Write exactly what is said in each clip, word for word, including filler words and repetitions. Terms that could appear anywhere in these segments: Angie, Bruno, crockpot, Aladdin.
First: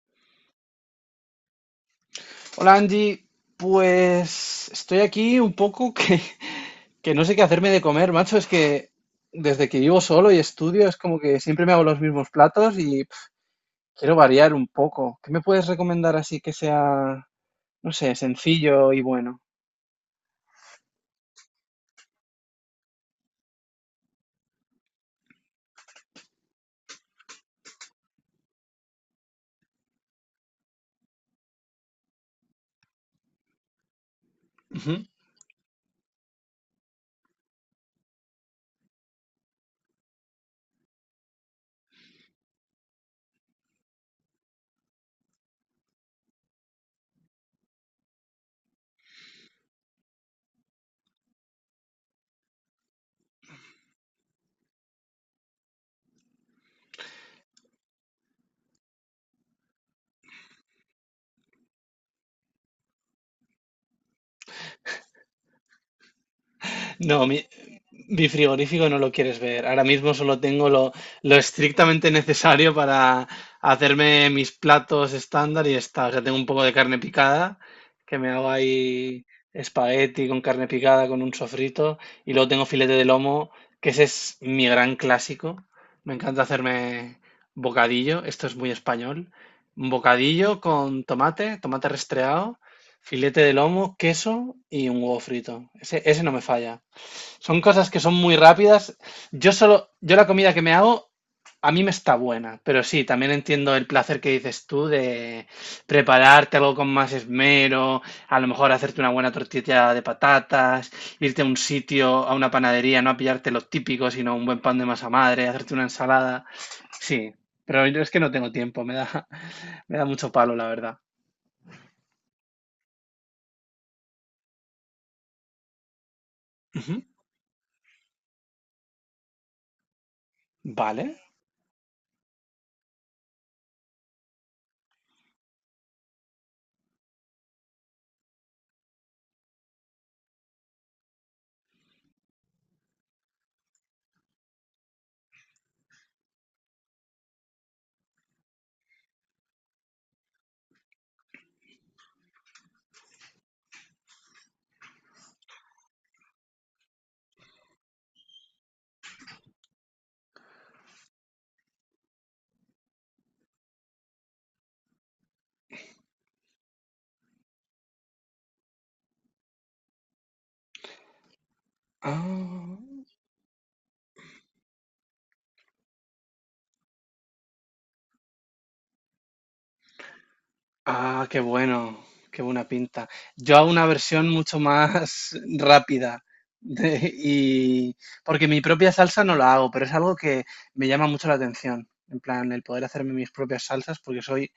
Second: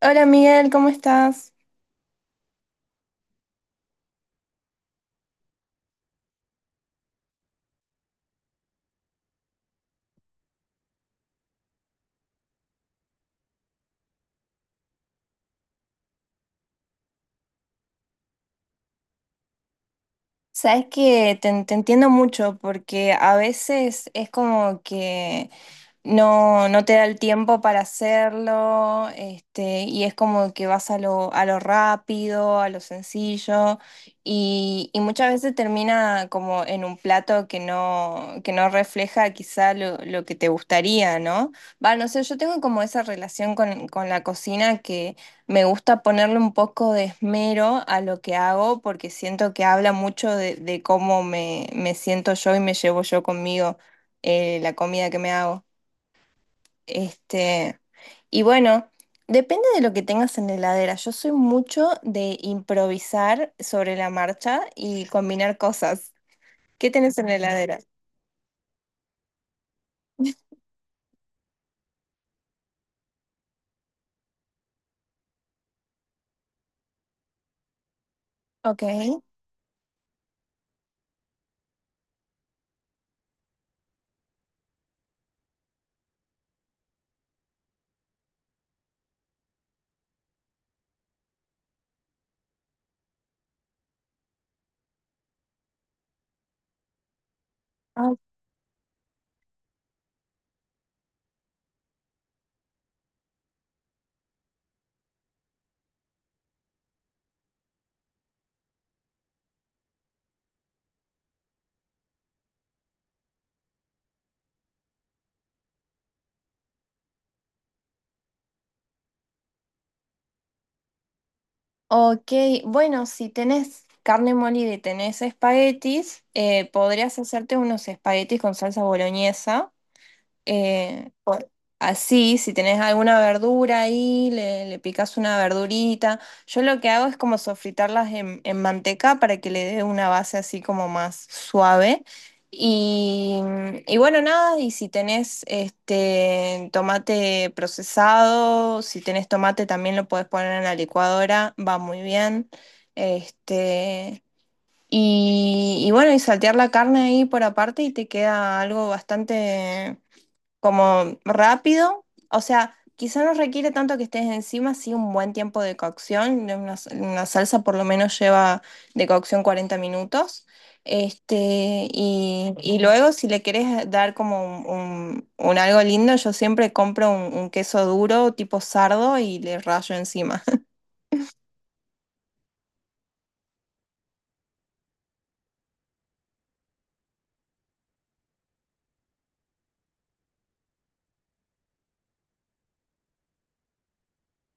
Hola Miguel, ¿cómo estás? Hola Angie, pues estoy aquí un poco que, que no sé qué hacerme de comer, macho. Es que desde que vivo solo y estudio es como que siempre me hago los mismos platos y pf, quiero variar un poco. ¿Qué me puedes recomendar así que sea, no sé, sencillo y bueno? Sabes que te, te entiendo mucho porque a veces es como que no, no te da el tiempo para hacerlo, este, y es como que vas a lo, a lo rápido, a lo sencillo, y, y Ujú. muchas veces termina como en un plato que no, que no refleja quizá lo, lo que te gustaría, ¿no? Va, no sé, yo tengo como esa relación con, con la cocina que me gusta ponerle un poco de esmero a lo que hago, porque siento que habla mucho de, de cómo me, me siento yo y me llevo yo conmigo, eh, la comida que me hago. Este, y bueno, depende de lo que tengas en la heladera. Yo soy mucho de improvisar sobre la marcha y combinar cosas. ¿Qué tenés en No, la mi- heladera? Mi frigorífico no lo quieres ver. Ahora mismo solo tengo lo, lo estrictamente necesario para hacerme mis platos estándar y está. O sea, tengo un poco de carne picada, que me hago Ok. ahí espagueti con carne picada, con un sofrito. Y luego tengo filete de lomo, que ese es mi gran clásico. Me encanta hacerme bocadillo. Esto es muy español. Un bocadillo con tomate, tomate restreado, filete de lomo, queso y un huevo frito. Ese, ese no me falla. Son cosas que Ah. son muy rápidas. Yo solo, yo la comida que me hago, a mí me está buena, pero sí, también entiendo el placer que dices tú de prepararte algo con más esmero, a lo mejor hacerte una buena tortilla de patatas, irte a un sitio, a una panadería, no a pillarte lo típico, sino un buen pan de masa madre, hacerte una ensalada. Sí, pero yo es que no tengo tiempo, me da, me da mucho palo, la verdad. Ok, bueno, si tenés carne molida y tenés espaguetis, eh, Ujú. podrías hacerte unos espaguetis con salsa boloñesa. Vale. Eh, por- Así, si tenés alguna verdura ahí, le, le picás una verdurita. Yo lo que hago es como sofritarlas en, en manteca para que le dé una base así como más suave. Y, y bueno, nada, y si tenés este tomate procesado, si tenés tomate también lo podés poner en la licuadora, va muy bien. Este, y, y bueno, y saltear la carne ahí por aparte y te queda algo bastante como rápido, o sea, quizá no requiere tanto que estés encima, sí un buen tiempo de cocción, de una, una salsa por lo menos lleva de cocción cuarenta minutos, este, y, Ah. y luego si le querés dar como un, un- un algo lindo, yo siempre compro un, un queso duro tipo sardo y le rayo encima. Ah, qué bueno, qué buena pinta. Yo hago una versión mucho más rápida de- y porque mi propia salsa no la hago, pero es algo que me llama mucho la atención. En plan, el poder hacerme mis propias salsas, porque soy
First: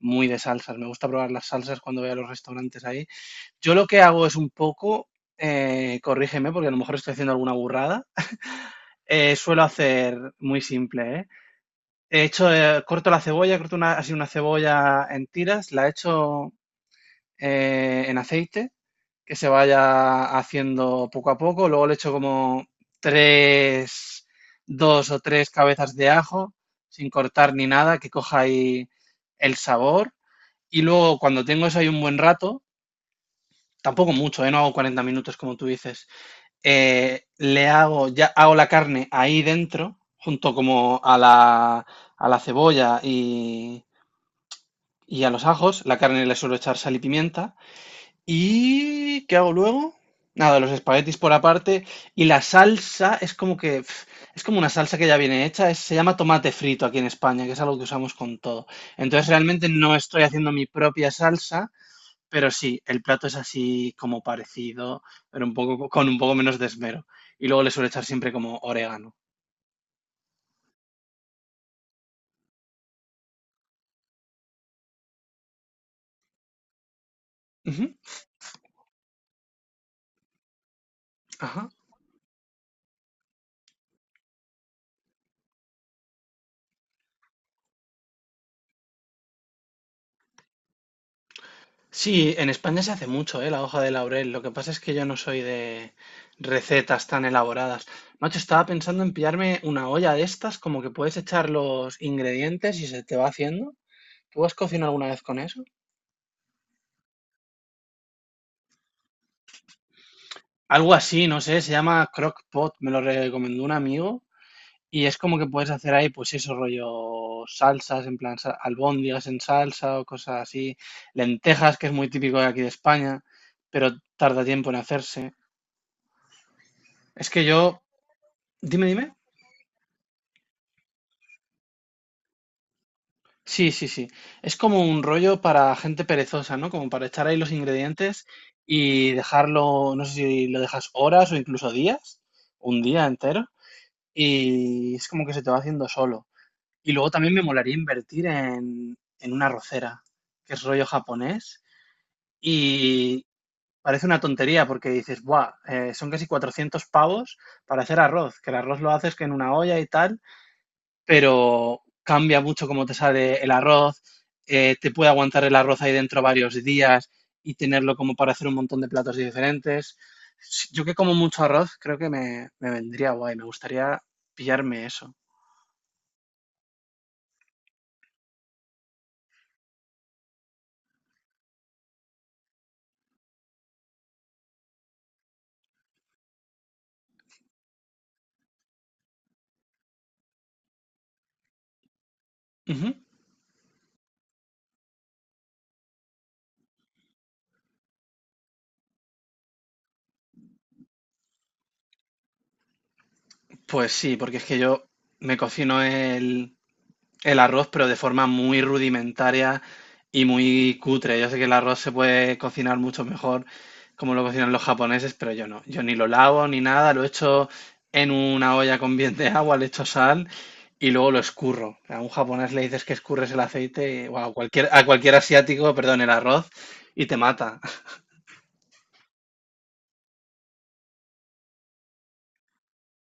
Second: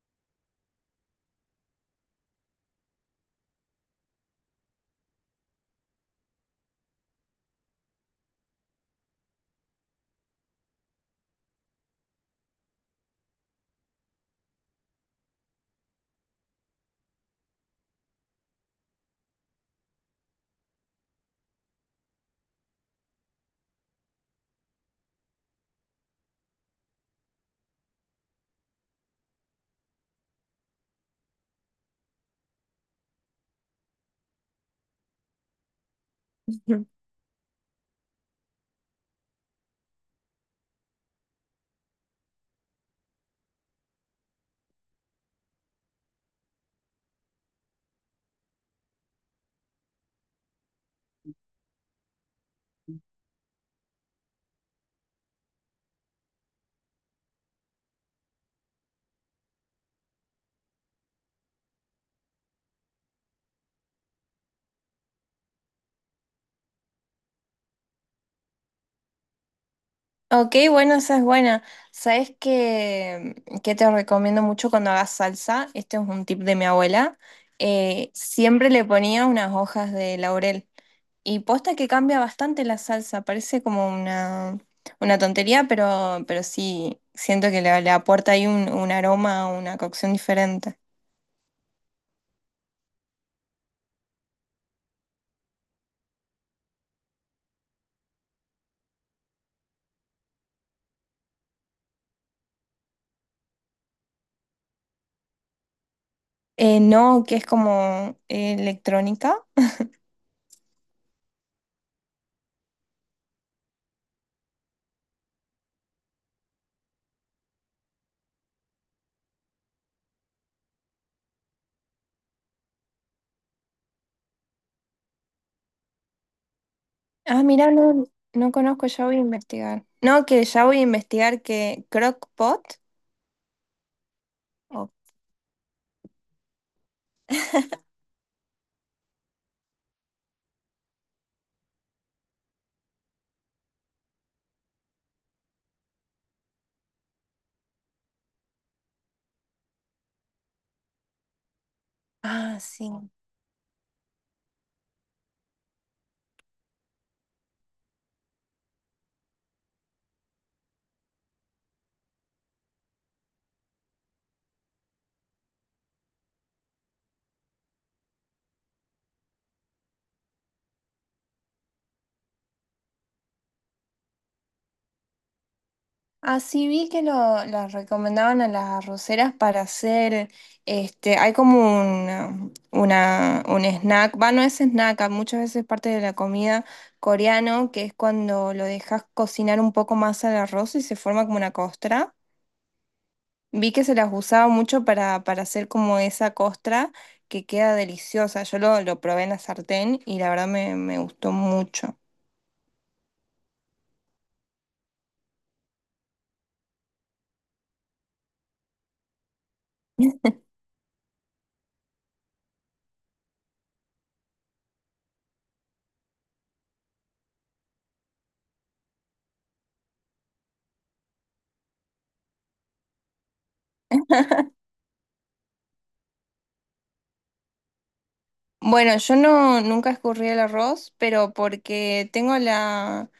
muy de salsas. Me gusta probar las salsas cuando voy a los restaurantes ahí. Yo lo que hago es un poco, eh, corrígeme, porque a lo mejor estoy haciendo alguna burrada. Eh, suelo hacer muy simple, ¿eh? He hecho, eh, corto la cebolla, corto una, así una cebolla en tiras, la echo eh, en aceite, que se vaya haciendo poco a poco. Luego le echo como tres, dos o tres cabezas de ajo, sin cortar ni nada, que coja ahí el sabor. Y luego cuando tengo eso ahí un buen rato, tampoco mucho, ¿eh? No hago cuarenta minutos como tú dices, eh, le hago, ya hago la carne ahí dentro, junto como a la, a la cebolla y, y a los ajos, la carne le suelo echar sal y pimienta. ¿Y qué hago luego? Nada, los espaguetis por aparte. Y la salsa es como que, pf, es como una salsa que ya viene hecha. Es- se llama tomate frito aquí en España, que es algo que usamos con todo. Entonces realmente no estoy haciendo mi propia salsa, pero sí, el plato es así como parecido, pero un poco, con un poco menos de esmero. Y luego le suelo echar siempre como orégano. Ok, bueno, esa es buena. ¿Sabes qué, qué te recomiendo mucho cuando hagas salsa? Este es un tip de mi abuela. Ujú. Eh, siempre le ponía unas hojas de laurel. Y Ajá. posta que cambia bastante la salsa. Parece como una, una tontería, pero, pero sí, siento que le, le aporta ahí un, un aroma, una cocción diferente. Sí, en España se hace mucho, ¿eh? La hoja de laurel. Lo que pasa es que yo no soy de recetas tan elaboradas. Macho, estaba pensando en pillarme una olla de estas, como que puedes echar los ingredientes y se te va haciendo. ¿Tú has cocinado alguna vez con eso? Eh, no, que es como eh, electrónica. Algo así, no sé, se llama crockpot, me lo recomendó un amigo. Y es como que puedes hacer ahí, pues eso, rollo salsas, en plan sa- albóndigas en salsa o cosas así. Lentejas, que es muy típico de aquí de España, pero tarda tiempo en hacerse. Es Ah, que mira, yo... no, no conozco, Dime, ya dime. voy a investigar. No, que ya voy a investigar que crockpot. Sí, sí, sí. Es como un rollo para gente perezosa, ¿no? Como para echar ahí los ingredientes y dejarlo, no sé si lo dejas horas o incluso días, un día entero, y es como que se te va haciendo solo. Y luego también me molaría invertir en, en una arrocera, que es rollo japonés, Ah, sí. y parece una tontería porque dices, ¡buah! eh, son casi cuatrocientos pavos para hacer arroz, que el arroz lo haces que en una olla y tal, pero cambia mucho cómo te sale el arroz, eh, te puede aguantar el arroz ahí dentro varios días y tenerlo como para hacer un montón de platos diferentes. Yo que como mucho arroz, creo que me, me vendría guay, me gustaría pillarme eso. Así vi que lo, las recomendaban a las arroceras para hacer, este, hay como un, una, un snack, va, no es snack, a muchas veces parte de la comida coreano, que es cuando lo dejas cocinar un poco más al arroz y se forma como una costra. Ujú. Vi que se las usaba mucho para, para hacer como esa costra que queda deliciosa. Yo lo, lo probé en la sartén y la verdad me, me gustó mucho. Pues sí, porque es que yo me cocino el, el arroz, pero de forma muy rudimentaria y muy cutre. Yo sé que el arroz se puede cocinar mucho mejor como lo cocinan los japoneses, pero yo no. Yo ni lo lavo ni nada, lo echo en una olla con bien de agua, le echo sal y luego lo escurro. A un japonés le dices que escurres el aceite, o a cualquier, a cualquier asiático, perdón, el arroz, y te mata. Bueno, yo no nunca escurrí el arroz, pero porque tengo la,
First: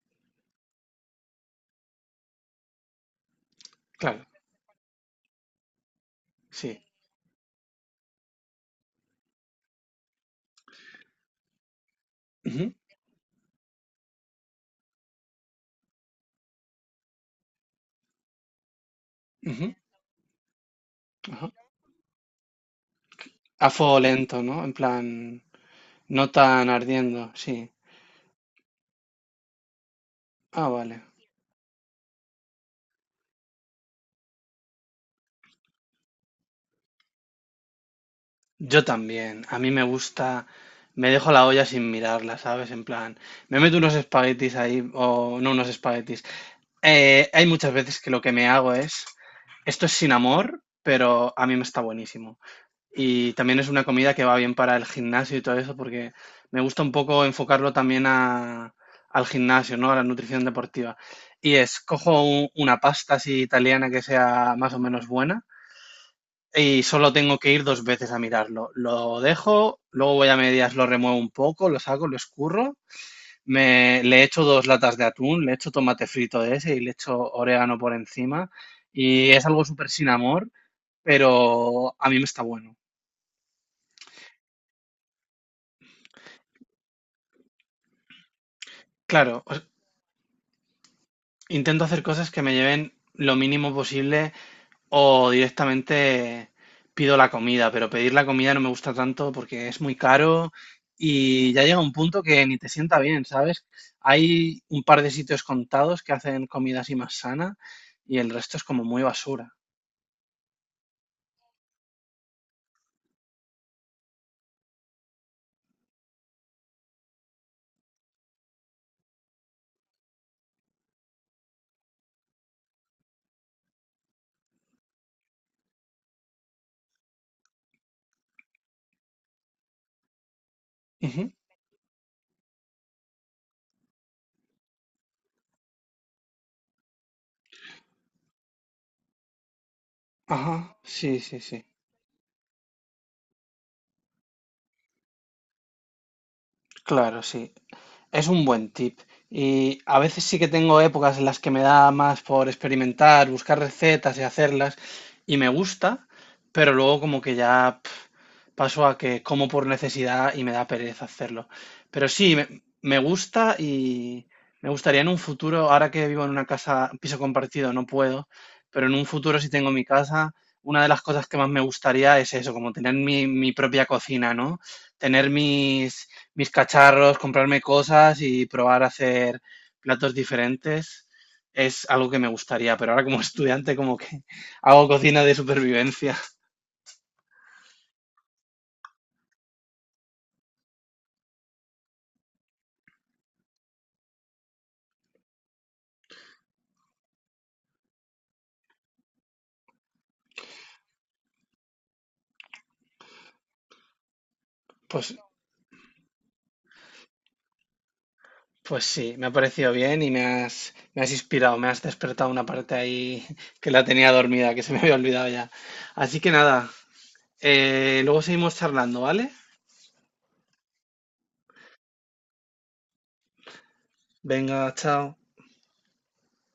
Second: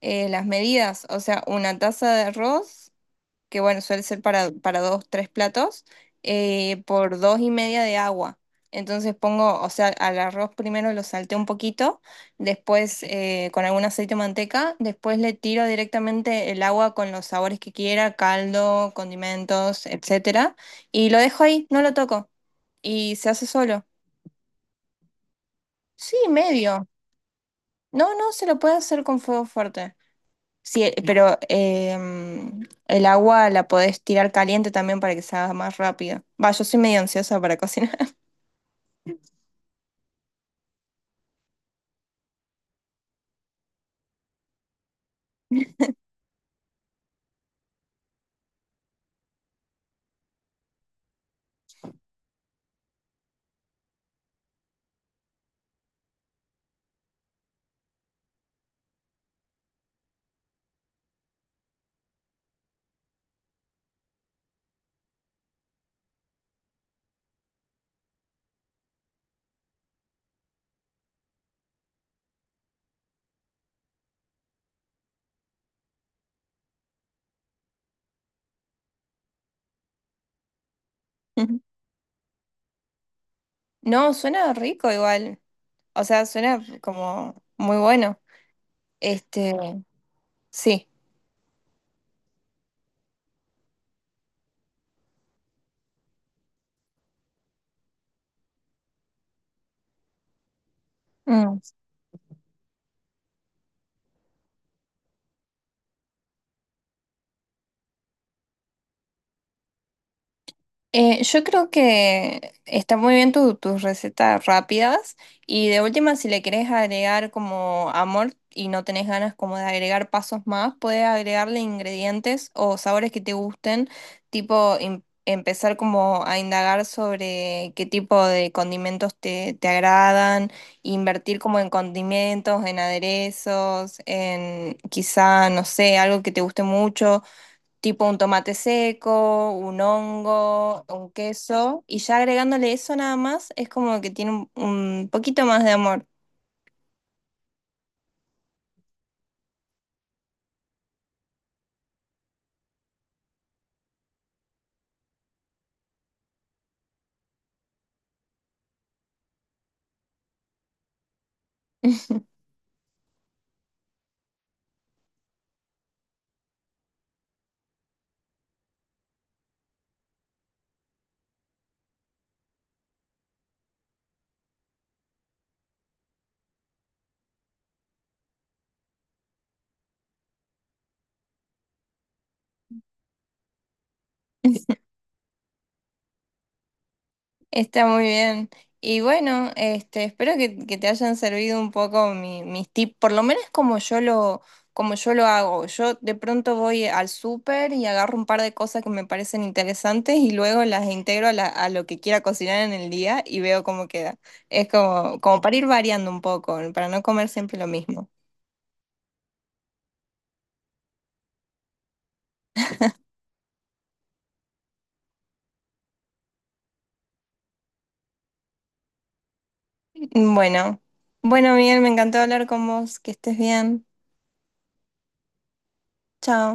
eh, las medidas, o sea, una taza de arroz, que bueno, suele ser Claro, para, para dos, tres platos, sí. eh, por dos y media de agua. Entonces pongo, o sea, al arroz primero lo salteo un poquito, Ujú, después eh, con algún aceite o manteca, después le tiro directamente el agua con los sabores que quiera, caldo, ujú, condimentos, etcétera, y lo dejo ajá. ahí, no lo toco, y se hace A solo. fuego lento, ¿no? En plan, Sí, no tan medio. ardiendo, sí. No, no, se lo puede hacer con fuego fuerte. Ah, Sí, eh, vale. pero em, el agua la podés tirar caliente también para que se haga más rápido. Va, yo soy medio ansiosa para cocinar. Yo también. A mí me gusta. Me dejo la olla sin mirarla, ¿sabes? En plan, me meto unos espaguetis ahí, o no unos espaguetis. Eh, hay muchas veces que lo que me hago es. Esto es sin amor, pero a mí me está buenísimo. Y también es una comida que va bien para el gimnasio y todo eso, porque me gusta un poco enfocarlo también a- al gimnasio, ¿no? A la nutrición deportiva. Y es, cojo un- una pasta así italiana que sea más o menos buena y solo tengo que ir dos veces a mirarlo. Lo dejo, luego voy a medias, lo remuevo un poco, lo saco, lo escurro, me, le echo dos latas de atún, le echo tomate frito de ese y le echo orégano por encima. Y es algo súper sin amor, pero a mí me está bueno. No, suena rico igual. O sea, suena como muy bueno. Claro, o Este, sea, sí. intento hacer cosas que me lleven lo mínimo posible. O directamente pido la comida, pero pedir la comida no me gusta tanto porque es muy caro y Mm. ya llega un punto que ni te sienta bien, ¿sabes? Hay un par de sitios contados que hacen comida así más sana y el resto es como muy basura. Eh, yo creo que está muy bien tu- tus recetas rápidas y de última si le querés agregar como amor y no tenés ganas como de agregar pasos más, podés agregarle ingredientes o sabores que te gusten, tipo em- empezar como a indagar sobre qué tipo de condimentos te, te agradan, Ujú. invertir como en condimentos, en aderezos, en quizá, no sé, algo que te guste mucho tipo un tomate seco, un Ajá, hongo, un sí, sí, sí. queso, y ya agregándole eso nada más, es como que tiene un, un poquito más de amor. Claro, sí. Es un buen tip. Y a veces sí que tengo épocas en las que me da más por experimentar, buscar recetas y hacerlas, y me gusta, pero luego como que ya paso a que como por necesidad y me da pereza hacerlo. Pero sí, me, me gusta y me gustaría en un futuro, ahora que vivo en una casa, piso compartido, no puedo, pero en un futuro si tengo mi casa, una de las cosas que más me gustaría es eso, como tener mi, mi propia cocina, ¿no? Tener mis, mis cacharros, comprarme cosas y probar a hacer platos diferentes. Es algo que me gustaría, pero ahora como estudiante como que hago cocina de supervivencia. Está muy bien. Y bueno, este, espero que, que te hayan servido un poco mi- mis tips, por lo menos como yo lo, como yo lo hago. Yo de pronto voy al súper y agarro un par de cosas que me parecen interesantes y luego las integro a, la- a lo que quiera cocinar en el día y veo cómo queda. Es Pues como, como para ir variando un poco, para no comer siempre lo mismo. Pues sí, me ha parecido bien y me has, me has inspirado, me has despertado una parte ahí que la tenía dormida, que se me había olvidado ya. Así que nada, eh, luego seguimos charlando, ¿vale? Bueno, bueno, Miguel, me encantó hablar con vos. Que estés bien. Venga, chao. Chao.